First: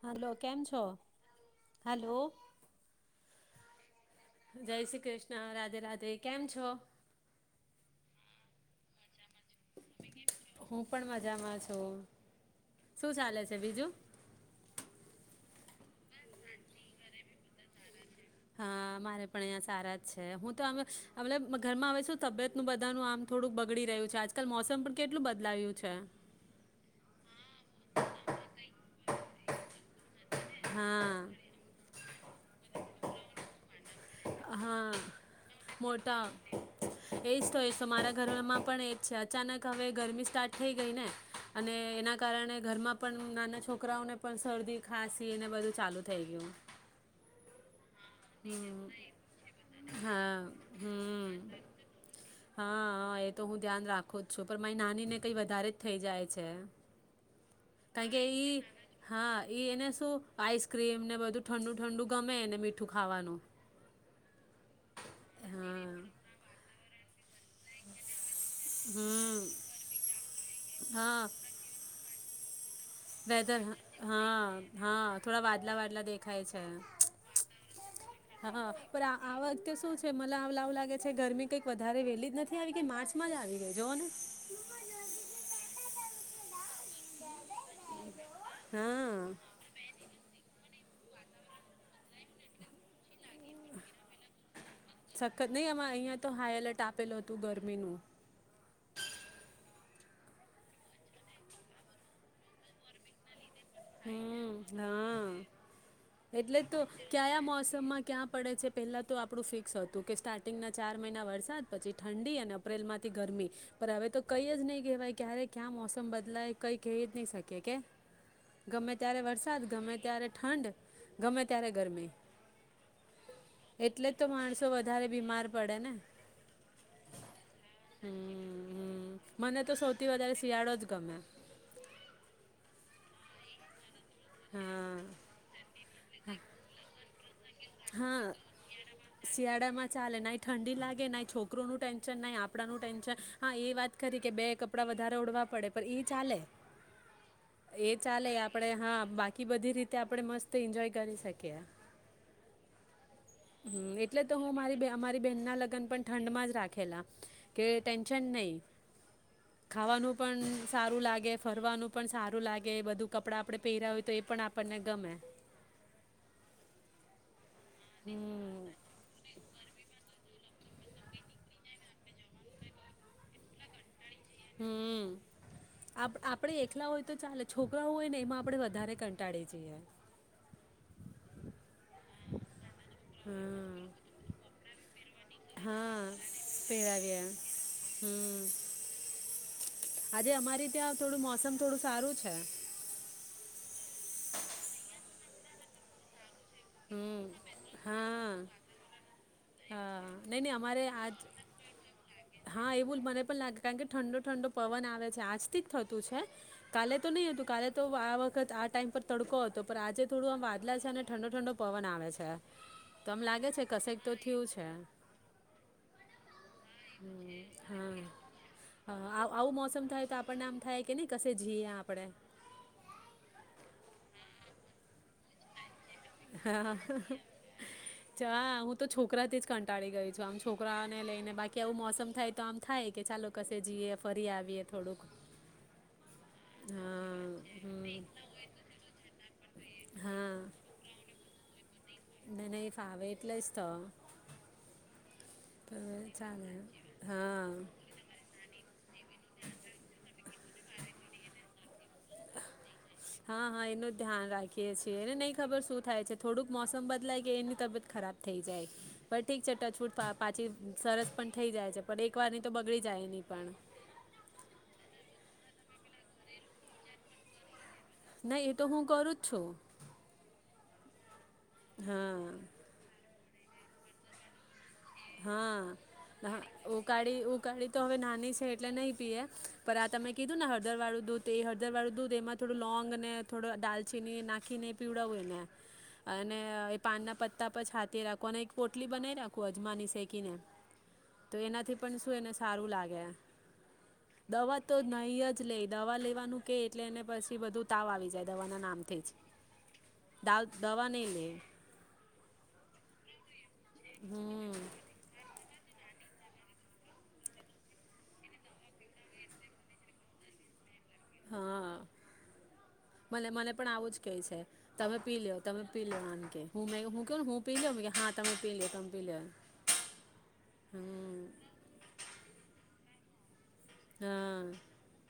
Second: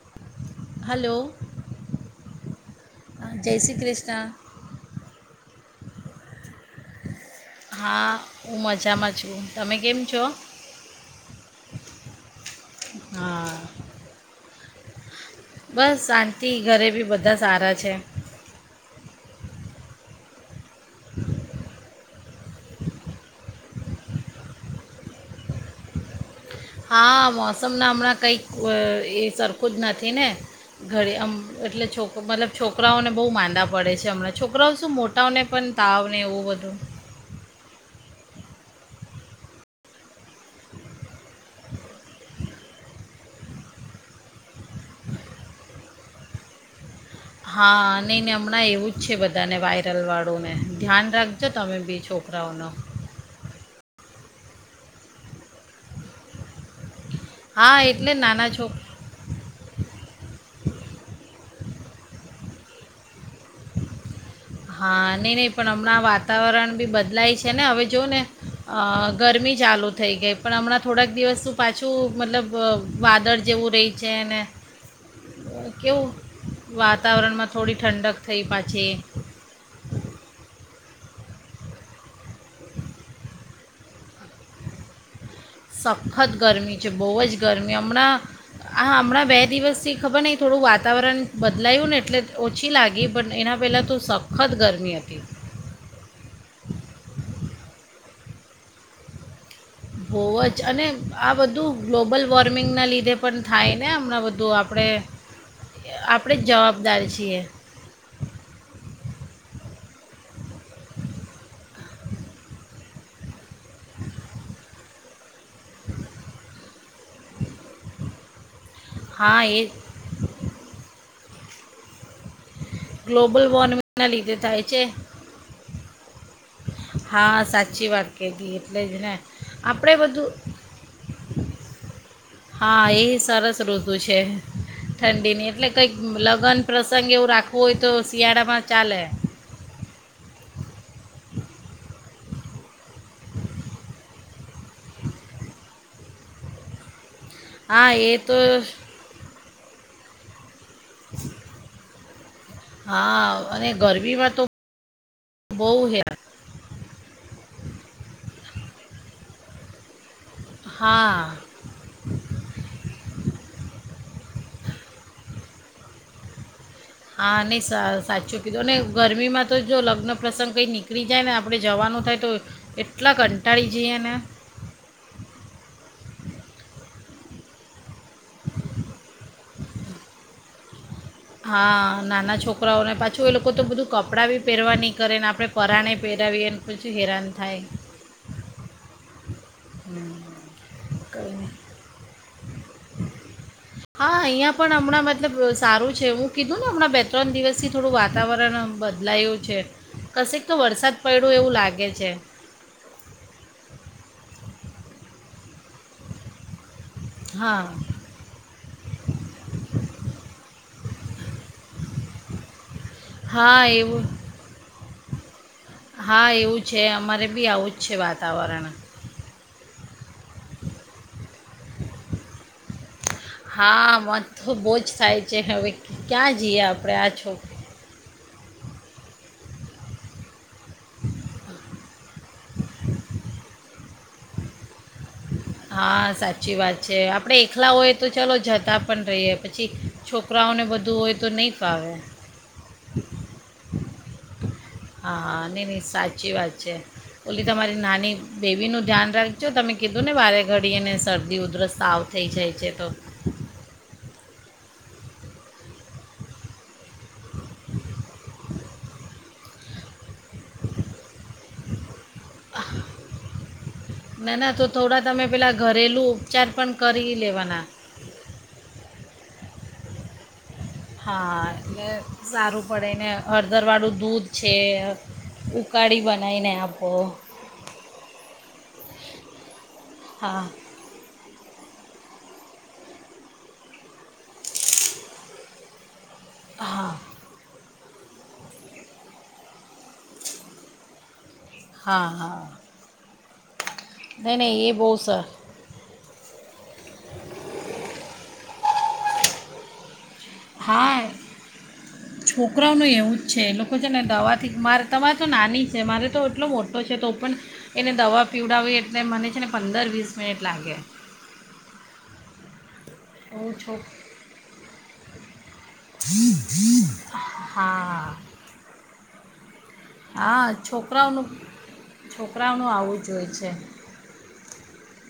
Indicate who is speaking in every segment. Speaker 1: હાલો કેમ છો?
Speaker 2: Hello
Speaker 1: hello.
Speaker 2: જય શ્રી ક્રિષ્ના.
Speaker 1: જય શ્રી કૃષ્ણ રાધે રાધે. કેમ છો?
Speaker 2: હા, ઉ મજામાં જ.
Speaker 1: હું પણ મજામાં છું. શું ચાલે છે
Speaker 2: હા
Speaker 1: બીજું?
Speaker 2: બસ શાંતિ ઘરે બી બધા સારા છે.
Speaker 1: હા, મારે પણ અહંયા સારા જ છે હું તો અવે અવલે ઘરમાં આવે શું તબિયત નું બધાનું આમ થોડુંક બગડી રહ્યું છે આજકાલ મોસમ પણ કેટલું બદલાવ્યું છે.
Speaker 2: હા મોસમના હમણાં કંઈક અ, એ સરખું જ નથી ને. ઘરે
Speaker 1: હા
Speaker 2: અમ એટલે છોક મતલબ છોકરાઓને બહુ માંદા પ પડે છે. હમણાં છોકરાઓ શું
Speaker 1: હા
Speaker 2: મોટાઓને પણ તાવને
Speaker 1: મોટા
Speaker 2: એવું બધું.
Speaker 1: એજ તો એ તો મારા ઘરમાં પણ એ જ છે અચાનક હવે ગરમી સ્ટાર્ટ થઈ ગઈ ને અને એના કારણે ઘરમાં પણ નાના છોકરાઓને પણ શરદી ખાંસી ને બધું ચાલુ થઈ ગયું.
Speaker 2: હા. નહીને હમણાં
Speaker 1: હમ
Speaker 2: એવું જ છે બધાને
Speaker 1: હા
Speaker 2: વાયરલવાળુંને ધ્યાન
Speaker 1: હમ
Speaker 2: રાખજો તમે બી છોકરાઓનો.
Speaker 1: ખો છું પણ મારી નાની ને કઈ વધારે જ થઈ જાય છે.
Speaker 2: હા
Speaker 1: કાય
Speaker 2: એટલે
Speaker 1: કે
Speaker 2: નાના
Speaker 1: ઈ
Speaker 2: છોક
Speaker 1: હા ઈ એને શું આઈસક્રીમ ને બધું ઠંડુ ઠંડુ ગમે એને મીઠ ઠું ખાવાનું.
Speaker 2: હા, નઈ નઈ પણ
Speaker 1: હા
Speaker 2: હમણાં વાતાવરણ બી બદ લાય છે ને હવે જોઓ ને. અ
Speaker 1: હમ
Speaker 2: ગરમી ચાલુ થઈ ગઈ પણ હમણાં થોડાક
Speaker 1: હા
Speaker 2: દિવસ શું પાછું મતલબ. બ વાદળ
Speaker 1: વેધર
Speaker 2: જેવું રહી છે, અને
Speaker 1: હા હા થોડા વાદલા વાદલા
Speaker 2: કેવું
Speaker 1: દેખાય છે
Speaker 2: વાતાવરણમાં થોડી ઠંડક થઈ
Speaker 1: હા
Speaker 2: પાછી.
Speaker 1: [unintelligible] શું છે મ આવ લવું લાગે. છે ગરમી કંઈક વધારે વેલી જ નથી આવી કે માર્ચમાં જ આવી ગઈ જોને.
Speaker 2: સખત ગરમી છે બહુ જ ગરમી હમણાં આ હમણાં
Speaker 1: હા
Speaker 2: બે દિવસ થી ખબર નય થોડું વાત વાતાવરણ બદલાયું ને એટલે ઓછી લાગી. પણ, એના પહેલાં તો સખત ગર
Speaker 1: સખત નહી, આમાં અહિયાં તો હાઈ એલર્ટ આપેલું હતું ગરમી નું.
Speaker 2: બહુ જ, અને આ બધું ગ્લોબલ વોર્મિંગના લીધે પણ થાય ને હમણાં બધું
Speaker 1: હમ
Speaker 2: આપણે
Speaker 1: હા!
Speaker 2: આપણે જ
Speaker 1: એટલે તો
Speaker 2: જવાબદાર છીએ
Speaker 1: ક્યાંયા મોસમમાં ક્યાં પડે છે, પેલા તો આપડું ફિક ફિક્સ હતું કે સ્ટાર્ટિંગ ના ચાર મહિના વરસાદ, પછી ઠંડી અને અપ્રિલ માંથી ગરમી પણ, હવે તો કંઈ જ નહી કહેવાય ક્યારે ક્યાં મોસમ બદલાય? કંઈ કેય જ નહી શકી કે. ગમે ત્યારે
Speaker 2: હા એ
Speaker 1: વરસાદ. ગમે ત્યારે ઠંડ ગમે ત્યારે ગરમી
Speaker 2: ગ્લોબલ વોર્મિંગ
Speaker 1: એટલે
Speaker 2: ના
Speaker 1: જ તો
Speaker 2: લીધે થાય
Speaker 1: માણસો
Speaker 2: છે.
Speaker 1: વધારે બીમાર પડે ને
Speaker 2: [inaudible] હા સાચી વાત કીધી એટલે જ
Speaker 1: હમ
Speaker 2: ને,
Speaker 1: મને તો
Speaker 2: આપડે
Speaker 1: સૌથી
Speaker 2: બધું
Speaker 1: વધારે શિયાળો જ ગમે
Speaker 2: હા એ સરાસ રોત [inaudible] ઋતુ છે.
Speaker 1: હા
Speaker 2: ઠંડીની એટલે કંઈક લગન પ્રસંગ એવુ કોઈ તો, શિયાળામાં ચાલે.
Speaker 1: શિયાળા માં ચાલે. ના ઠંડી લાગે, ના છોકરોનું ટેન્શન, ના આપણાનું ટેન્શન. હા એ વાત કરી કે, બે કપડાં વધારે ઓડવા પડે પણ એ ચાલે.
Speaker 2: હા
Speaker 1: એ ચાલે
Speaker 2: તો
Speaker 1: આપડે હા બાકી કે બધી રીતે આપણે મસ્ત તે એન્જોય કરી શકીએ.
Speaker 2: હા અને
Speaker 1: હમ એટલે
Speaker 2: ગરમીમાં
Speaker 1: તો, હું મારી મારી બેહેન ના
Speaker 2: બહુ
Speaker 1: લગ્ન
Speaker 2: હે
Speaker 1: પણ ઠંડમાં જ રાખેલા કે ટેન્શન નહી. ખાવાનું પણ સારું લાગે,
Speaker 2: હા
Speaker 1: ફરવાનું પણ સારું લાગે, બધું કપડા આપડે પહેર હોય તો એ પણ, આપણને ગમે.
Speaker 2: હા નઈ સાઅ સાચો કીધો,
Speaker 1: હમ
Speaker 2: અને ગરમીમાં તો જો લગ્ન પ્રસંગ કંઈ નીકળી જાય ને, આપણે જવાનું થાય, તો એટલા કંટાળી જઈએ ને.
Speaker 1: હમ આપ આપડે એકલા હોય તો ચાલે છોકરા હોય ને એમાં આપણેે વધારે કંટાળી જઈએ.
Speaker 2: હા નાના છોક છોકરાઓને પાછું, એ લોકો તો બધું
Speaker 1: હમ
Speaker 2: કપડાં બી પહેરવા ની કરીને આપણે પરાણે
Speaker 1: હા
Speaker 2: પહેરાવીએ પાછુ
Speaker 1: પહેરાવીએ
Speaker 2: હેરાન થાય.
Speaker 1: હમ આજે, અમારી ત્યાં થોડું
Speaker 2: કરીને
Speaker 1: મોસમ થોડું સારું છે.
Speaker 2: હા અહીંયા પણ હમણાં મતલબ સારું છે. હું કીધું ને હમણાં બે
Speaker 1: હમ
Speaker 2: ત્રણ દિવસથી થોડું
Speaker 1: હા
Speaker 2: વાતાવરણ બદલાયું છે
Speaker 1: હા નહીં
Speaker 2: કશેક
Speaker 1: નહીં
Speaker 2: તો
Speaker 1: અમારે
Speaker 2: વરસાદ
Speaker 1: આજ
Speaker 2: પડ્યો એવું લાગે છે.
Speaker 1: હા એવું મને પણ લાગે કારણ કે ઠંડો ઠંડો પવન આવે છે આજથી જ થતું છે. કાલે તો નહી હતું
Speaker 2: હા
Speaker 1: કાલે તો આ વખત આ ટાઈમ પર તડકો હતો પણ આજે થોડું આમ બ છે ઠંડો-ઠંડો પવન આવે છે તો એમ લાગે
Speaker 2: હા
Speaker 1: છે કશેક
Speaker 2: એવું
Speaker 1: તો થયું છે.
Speaker 2: હા એવું છે અમારે
Speaker 1: હમ,
Speaker 2: બી આવું જ
Speaker 1: હા.
Speaker 2: છે વાતાવરણ
Speaker 1: હા આવ- આવું મોસમ થાય તો આપણને આમ થાય કે ને કસે જીએ આપડે
Speaker 2: ન તો બહુ જ થાય છે હવે ક્યાં જઈએ આપણે આ છો
Speaker 1: ચા હું તો છોકરાથી જ કંટાળી ગઈ છું આમ છોકરાને લઈને બાકી આવું મોસમ થાય તો આમ થાય કે ચાલો કશે જઈએ ફરી આવીએ થોડુંક
Speaker 2: હા સાચ સાચી વાત છે
Speaker 1: હા
Speaker 2: આપણે એકલા
Speaker 1: હમ
Speaker 2: હોઈએ તો ચાલો જતા પણ રહીએ પછી છોકરાઓને બધું હોય તો નહીં ફાવે
Speaker 1: ના નયી ફાવે એટલાસ્ તો
Speaker 2: હા હા નહીં નહીં
Speaker 1: પણ
Speaker 2: સાચી
Speaker 1: ચાલે
Speaker 2: વાત છે
Speaker 1: હા
Speaker 2: ઓલી તમારી નાની બેબીનું ધ્યાન રાખજો તમે કીધું ને વારે ઘડી અને શરદી ઉધરસ તાવ થઈ જાય છે તો
Speaker 1: હા હા એનું ધ્યાન રાખીએ છીએ એને નહીં ખબર સુ થાય છે થોડુંક મોસમ બદલાય કે એની તબિયત ખરાબ થઈ જાય. પણ ઠીક છે ટચવુડ પાછી સરસ પણ થઈ જાય છે. પણ એક વાર ની તો બગડી જાય નહી પણ
Speaker 2: ના ના તો થોડા તમે પેલાં ઘરેલું ઉપચાર પણ કરી લેવાના
Speaker 1: ના એ તો હું કરું જ છું
Speaker 2: હા એટલે
Speaker 1: હા
Speaker 2: સારું પડે એને હળદર વાળું દૂધ છે. ઉકાળી
Speaker 1: હા
Speaker 2: બનાવીને આપો
Speaker 1: ઉકાળી ઉકાળી તો હવે નાની છે એટલે નહી પીએ પણ આ તમે કીધું
Speaker 2: હા
Speaker 1: ને હળદર વાળું દૂધ એ હ દરવારું દૂધ એમાં થોડું લોંગ ને થોડો દાલચીની નાખીને પીવડાવું એ ને અને એ
Speaker 2: હા
Speaker 1: પાનના પત્તા પણ છા તે રાખવાની એક પોટલી બનાવી રાખુ અજમાની શેકીને તો એનાથી પણ
Speaker 2: હા
Speaker 1: શું એને
Speaker 2: હા
Speaker 1: સારું લાગે
Speaker 2: નહીં
Speaker 1: દવા
Speaker 2: નહીં એ
Speaker 1: તો
Speaker 2: બહુ
Speaker 1: નહી
Speaker 2: સર
Speaker 1: જ લે દવા લઈ નું કે એટલે એને પછી બધું તાવ આવી જાય દવાના નામ થીજ
Speaker 2: હા છોકરાઓનું એવું છે લોકો છે ને
Speaker 1: હમ
Speaker 2: દવાથી મારે તમારે તો નાની છે મારે તો એટલો મોટો છે તો પણ એને દવા પીવડાવી એટલે મને છે ને પંદર વીસ મિનિટ લાગે
Speaker 1: હા મને મને
Speaker 2: હું
Speaker 1: પણ
Speaker 2: છોક
Speaker 1: આવું જ કે છે તમે પી લો તમે પી લો નાન કે હું મે હું કને હું પી્યો હા તમે પી લ બેલન
Speaker 2: હા છોકરાઓનું છોકરાઓનું આવું જોઈ છે
Speaker 1: હા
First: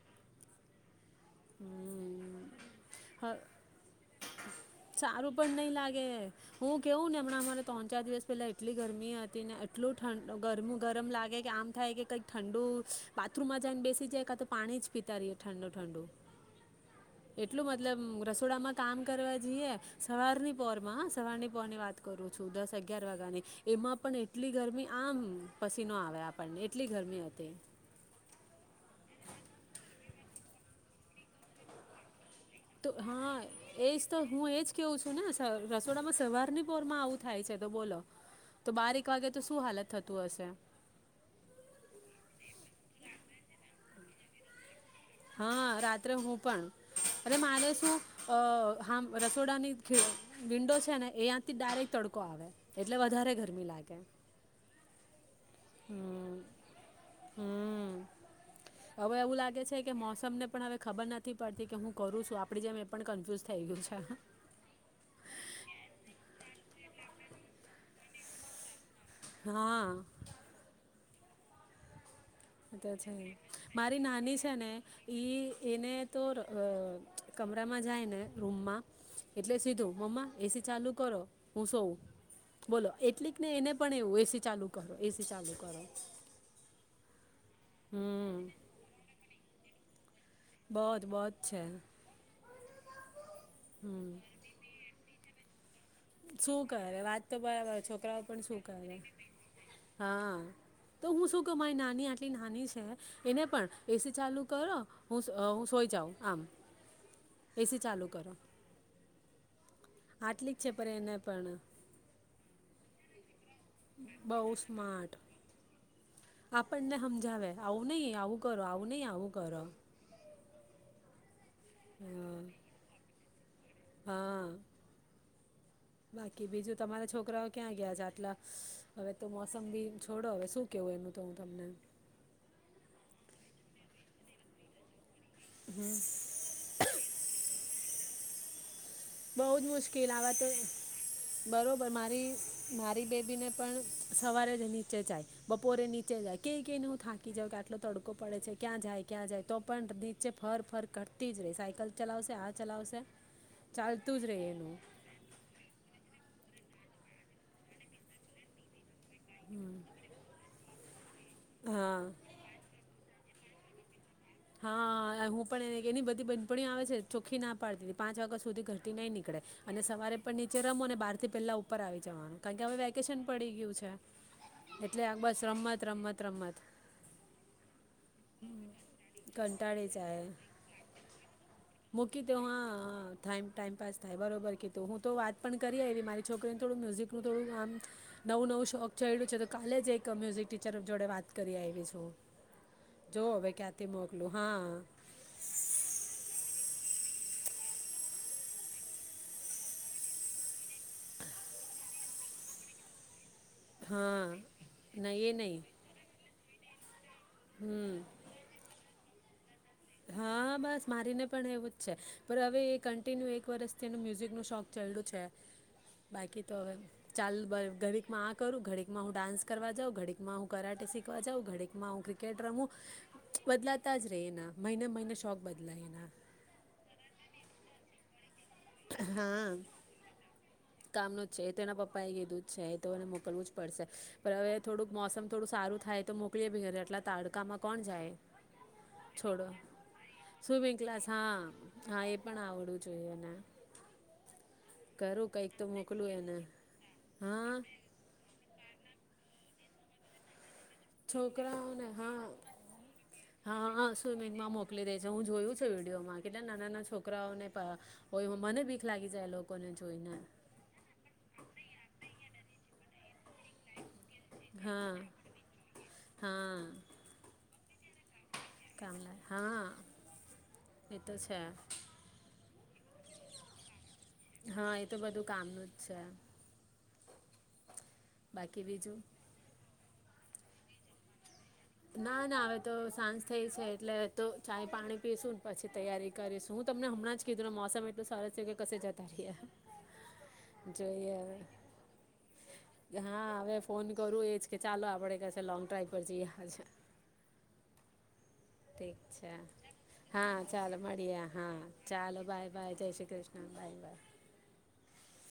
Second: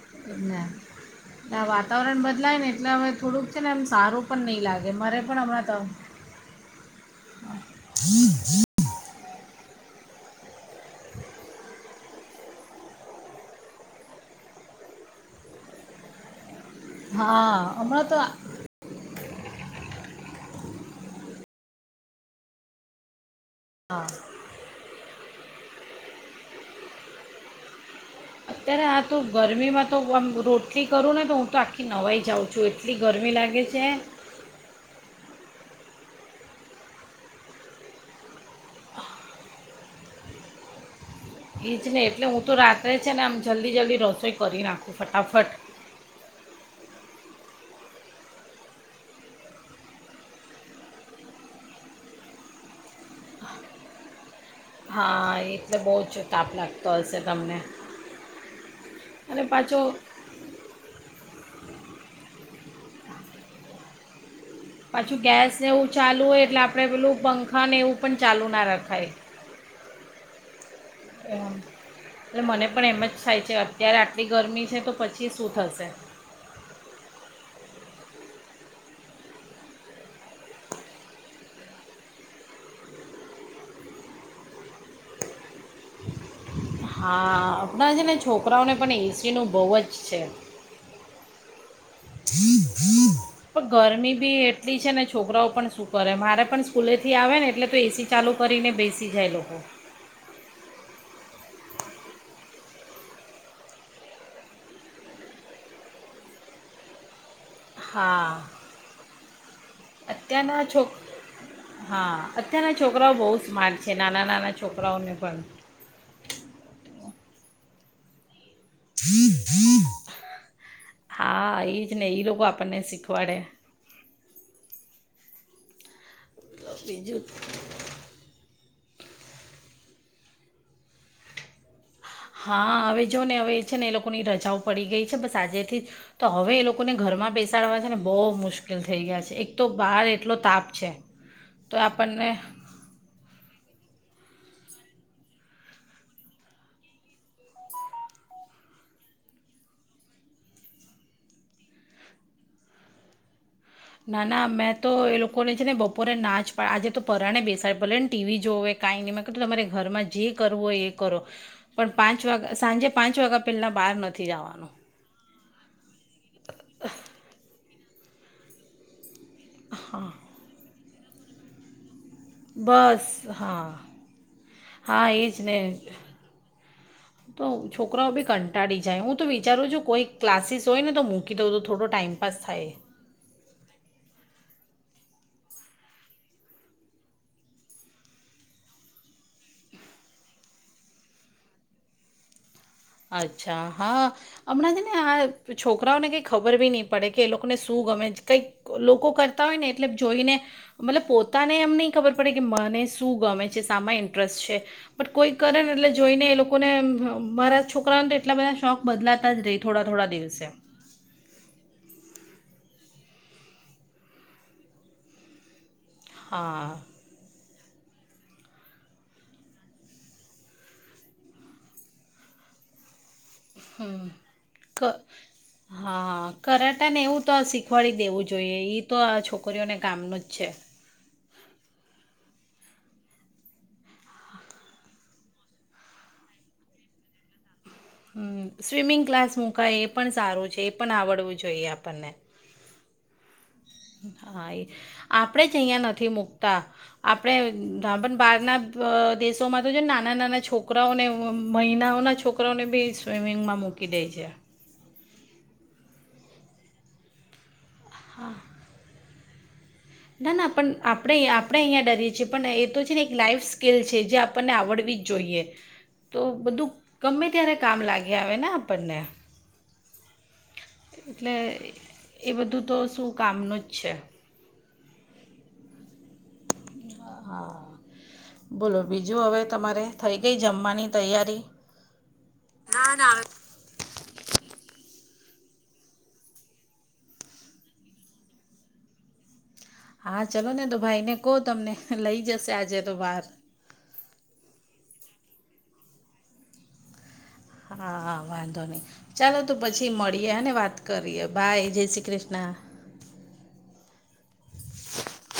Speaker 2: [inaudible] વાતાવરણ
Speaker 1: હમ
Speaker 2: બદલાય ને એલે અમે
Speaker 1: હ
Speaker 2: થોડુંક છે ને એમ સારું પણ નહીં લાગે મારે
Speaker 1: સારું પણ
Speaker 2: હમણાં
Speaker 1: નઈ
Speaker 2: તો
Speaker 1: લાગે હું કેવું ને હમણાં અમારે ત્રણ ચાર દિવસ પેલા એટલી ગરમી હતી... ને એટલું ઠડ ગરમું ગરમ લાગે કે આમ થાય કે કંઈક ઠંડુ બાથરૂમમાં જાયને બેસી જાય કા તો પાણી જ પીતા રહીએ ઠંડુ ઠંડુ એટલું
Speaker 2: હા
Speaker 1: મતલબ
Speaker 2: હમણાં તો
Speaker 1: રસોડામાં કામ કરવા જઈએ સવારની પોર માં સવાર ની પોરની વાત કરું છું દસ અગિયાર વાગ્યાની.. એમાં પણ એટલી ગરમી આમ.... પછી ન આવે આપણને એટલી ગરમી હતી
Speaker 2: અત્યારે આ તો ગરમીમાં તો આમ રોટલી કરું ને તો હું તો આખી નવાઈ જાઉં છ
Speaker 1: તો હા એજ તો હું એજ કેવું છું નેઅ રસ થોડામાં સવારની બરમાં આવું થાય છે તો બોલો તો બારેક વાગે તો શું હાલત થતું હશે
Speaker 2: એજ નહી એટલે હું તો રાત્રે છે ને આમ જલ્દી જલ્દી રસોઈ કરી નાખું છું
Speaker 1: હા રાત્રે હું પણ અરે માને શું અ હ રસોડાની વિન્ડો છે ને એ્યાંથી ડાયરેક્ટ તડકો આવે એટલે વધારે ગરમી લાગે
Speaker 2: હા એ... એટલે બહુ જ
Speaker 1: હમ
Speaker 2: તાપ લાગતો હશે તમને
Speaker 1: હમ હવે એવું
Speaker 2: અને
Speaker 1: લાગે છે
Speaker 2: પાછો
Speaker 1: કે મોસમને પણ હવે ખબર નથી પડતી કે હું
Speaker 2: [unintelligible]
Speaker 1: કરું છું આપડી જેમ એ પણ કન્ફ્યુઝ થઈ ગયું છે
Speaker 2: પાછું ગેસને એવું ચાલુ હોય એટલે આપણે પેલું પંખાને એવું પણ ચાલુ ના રખાય
Speaker 1: હા
Speaker 2: એમમ [unintelligible]
Speaker 1: ્છા મારી નાની છે
Speaker 2: ગરમી
Speaker 1: ને
Speaker 2: તો પછી
Speaker 1: ઈ
Speaker 2: શું થશે
Speaker 1: એને તો અ કમરામાં જાય ને રૂમમાં એટલે સીધું મમ્મા એસી ચાલુ કરો હું સો બોલો એટલીક ને એને પણ એવું એસી ચાલુ કરો એસી ચાલુ કરો
Speaker 2: હા આપણા છે ને
Speaker 1: હમ
Speaker 2: છોકરાઓને પણ એસી નું બહુ જ પચ્ છે
Speaker 1: બહ જ બહત છે.
Speaker 2: હમ હમ પણ ગરમી
Speaker 1: હમ
Speaker 2: બી એટલી છે ને, છોકરાઓ પણ શ સુખ કરે મારે
Speaker 1: શું
Speaker 2: પણ
Speaker 1: કરે
Speaker 2: સ્કૂલેથી
Speaker 1: વાત
Speaker 2: આવે ને એટલે, તો
Speaker 1: બરાબર
Speaker 2: એસી
Speaker 1: છોકરાઓ
Speaker 2: ચાલુ
Speaker 1: પણ શું
Speaker 2: કરીને
Speaker 1: કરે
Speaker 2: બેસી જાય, લોકો
Speaker 1: હા તો, હું શું ક મારી નાની આટલી નાની છે. એને પણ એસી ચાલુ કરો હું, સોઈ જાઉં આમ એસી ચાલુ કરો
Speaker 2: હા
Speaker 1: આટલી જ
Speaker 2: અત્યારના
Speaker 1: છે
Speaker 2: છોક
Speaker 1: પણ એને પણ
Speaker 2: હા, અત્યારના છોક ઓરા બહુ માર છે નાના
Speaker 1: બહુ
Speaker 2: નાના
Speaker 1: સ્માર્ટ
Speaker 2: છોકરાઓને પણ
Speaker 1: આપણને સમજાવે આવું નહી, આવું કરો આવું નહી, આવું કરો
Speaker 2: હા એ, જ ને એ
Speaker 1: હા
Speaker 2: લોકો આપણને શીખવાડે
Speaker 1: હા બાકી બીજું તમારા છોકરાઓ ક્યાં ગયા છે આટલા હવે તો મોસમ બી છોડો હવે, શું કેવું એનું તો હું, તમને
Speaker 2: હા હવે જો ને હવે છે ને એ લોકોની રજાઓ પડી ગઈ બસ આજે થી તો હવે એ લોકો ને ઘરમાં બેસાડવાય છે ને બહુ મુશ્કેલ થઈ ગયા છે
Speaker 1: બહ,
Speaker 2: એક
Speaker 1: જ
Speaker 2: તો બહાર
Speaker 1: મુશ્કેલ
Speaker 2: એટલો
Speaker 1: આવા તો
Speaker 2: તાપ છે તો
Speaker 1: બરોબર મારી
Speaker 2: આપણને
Speaker 1: મારી બેબીને પણ સવારે નીચે જાય બપોરે નીચે જાય ક કને હું થાકી જઉ કે આટલો તડકો પડે છે ક્યાં જાય ક્યાં જાય તો પણ નીચે ફર ફર કરતી જ રહી સાયકલ ચલાવશે આ ચલાવશે ચાલતું
Speaker 2: ના
Speaker 1: જ રહે
Speaker 2: ના
Speaker 1: એનું
Speaker 2: મેં, તો એ લોકો લ છે ને, બપોરે નાચ પણ આજે તો પરરાણે બેસાડ પલે ને ટીવી જો હોવે કઈ નહીમાં કેટલ તમારે ઘરમાં જે કરવું હોય એ કરો પણ,
Speaker 1: હા
Speaker 2: પાંચ વાગ સાંજે પાંચ પેલા, બહાર નથી જવાનું
Speaker 1: હા, હું પણ એને એની બધી બંધપણી આવે છે. ચોખ્ખી ના પાડતી પાં વાગ્યા સુી ઘરતી નંની અને સવારે પણ નીચે રમો બારથી પહેલા ઉપર આવી જવાનું કારણ કે હવે
Speaker 2: બસ
Speaker 1: વેકેશન પડી
Speaker 2: હા
Speaker 1: ગયું છે એટલે
Speaker 2: હા
Speaker 1: આ
Speaker 2: એજ
Speaker 1: બસ
Speaker 2: ને
Speaker 1: રમત રમત રમત
Speaker 2: તો છોકરાઓ બી કંટાળી જાય હું વિચારુંું
Speaker 1: કંટાળી
Speaker 2: કોઈ
Speaker 1: જાય
Speaker 2: ક્લાસીસ હોય ને તો મૂકી દઉં તો થોડો
Speaker 1: મૂકી
Speaker 2: ટાઈમપાસ
Speaker 1: દઉં
Speaker 2: થાય
Speaker 1: પર કીધું હું તો વાત પણ કરી આયવી મારી છોકરીને થોડું મ્યુઝિકનું થોડું આમ નવું-નવું શોખ ચયળુ છે તો કાલે જ એક અ મ્યુઝિક ટીચર જોડે વાત કરી આયવી છું. જોઓ હવે
Speaker 2: અચ્છા.
Speaker 1: ક્યાંથી
Speaker 2: હા
Speaker 1: મોકલું હા
Speaker 2: હમણાં છે ને આ છોકરાઓને કઈ ખબ ર બી ની પડે કે લોકોને શું ગમે છે કઈક લોકો કરતા હોય ને એટલે જોઈને મતલબ પોતાને એમ નહીં ખબર પડે કે મને શું ગમે છે શામાં
Speaker 1: હા
Speaker 2: ઇન્ટરેસ્ટ છે પણ
Speaker 1: નહીં
Speaker 2: કોઈ
Speaker 1: એ
Speaker 2: કરે
Speaker 1: નહીં
Speaker 2: ને એટલે જોઈને એ લોક કોને એમ
Speaker 1: હમ
Speaker 2: છોકરાઓને તો એટલા બધા શોખ બદલાત તા જ રેય.
Speaker 1: હા બસ મારીને પણ એવું જ છે. પર હવે એ કન્ટિન્યુ એક વર્ષથી એનું મ્યુઝિકનો શોખ ચ્યડુ છે. બાકી તો હવે
Speaker 2: હા
Speaker 1: ચાલ બ ઘડીકમાં આ કરું, ઘડીકમાં હું ડાન્સ કરવા જાઉં, ઘડીકમાં હું કરાટે શીખવા જાઉં, ઘડીકમાં હું ક્રિકેટ રમું બદલાતા જ રેય એના.
Speaker 2: ક
Speaker 1: મહિને મહિને શોખ બદલાય
Speaker 2: હા
Speaker 1: એના
Speaker 2: કરાટા ને એવું તો આ શી શીખવાડી દેવું. જોઈએ ઈ તો આ
Speaker 1: હા
Speaker 2: છોકરીઓને કામનું જ છે.
Speaker 1: કામનું જ છે તો એના પપ્પા એ કીધું જ છે તો એને મોકલવું જ પડશે પર હવે થોડુંક મોસમ થોડું સારું થાય તો મોકલીએ ભી ઘરે આટલા તાડકામાં કોણ જાય
Speaker 2: હમ સ્વિમિંગ ક્લાસ
Speaker 1: છોડો
Speaker 2: મૂકાય એ પણ સારું છે એ
Speaker 1: સ્વિમિંગ
Speaker 2: પણ
Speaker 1: ક્લાસ
Speaker 2: આવડવું
Speaker 1: હા
Speaker 2: જોઈએ
Speaker 1: હા એ પણ આવડવું જોઈએ એને
Speaker 2: હમ્મ. હા એ
Speaker 1: કરું
Speaker 2: આપણેે
Speaker 1: કંઈક
Speaker 2: જ
Speaker 1: તો
Speaker 2: અહિયાં
Speaker 1: મોકલું
Speaker 2: નથી
Speaker 1: એને
Speaker 2: મુકતા આપણે
Speaker 1: હા
Speaker 2: અ પણ બાર ના પ દેશો તો અમાર તો જો ન નાના છોક કરાઓને
Speaker 1: છોકરાઓને
Speaker 2: મહિનાઓના
Speaker 1: હા
Speaker 2: છોકરાઓને બી સ્વિમિંગમાં
Speaker 1: હા હા
Speaker 2: મૂકી દેય છે.
Speaker 1: સ્વિમિંગમાં મોકલી દે હું જોયું છે વિડીયોમાં કેટલા નાના છોકરાઓને ય ઓ મને બીક લાગી જે લો
Speaker 2: ના ના પણ આપણે-આપણે અહીંયા ડરીએ છીએ પણ એ તો છે ને લાઈફ સ્કીલ છે જે આપણને
Speaker 1: હા
Speaker 2: આવડવી જ જોઈએ તો
Speaker 1: હા
Speaker 2: બધું ગમે ત્યારે કામ લાગે. ગી આવેને
Speaker 1: કામ
Speaker 2: આપણને
Speaker 1: લાગે હા એ તો
Speaker 2: એટલે
Speaker 1: છે
Speaker 2: એ બધું તો શું કામનું જ છે.
Speaker 1: હા એ તો બધું કામનું જ છે.
Speaker 2: હા બોલો બીજું હવે તમારે? થઈ ગઈ જમ્માની તૈયારી?
Speaker 1: ના ના હવે તો સાંજ થઈ છે એટલે તો ચાય પાણી પીશું ન પછી તૈયારી કરીશ હું તમને હમણાં જ કીધું ને મોસમ એટલ સરસ છે કે કશે જતા રહીએ.
Speaker 2: હા ચલોને તો ભાઈને
Speaker 1: જોઈએ
Speaker 2: કો
Speaker 1: હવે
Speaker 2: તમને લઈ જશે આજે તો બાહર.
Speaker 1: હા હવે ફોન કરું એ જ કે ચાલો આપણે કશે લોંગ ડ્રાઈવ પર જીએ. અચ્છા.
Speaker 2: હા આ
Speaker 1: ઠીક છે હા
Speaker 2: અને
Speaker 1: ચાલો
Speaker 2: વાત
Speaker 1: મળીએ
Speaker 2: કરીએ
Speaker 1: હા
Speaker 2: બાય જય શ્રી
Speaker 1: ચાલો
Speaker 2: કૃષ્ણ
Speaker 1: બાય-બાય જય શ્રી કૃષ્ણ બાય-બાય.
Speaker 2: હ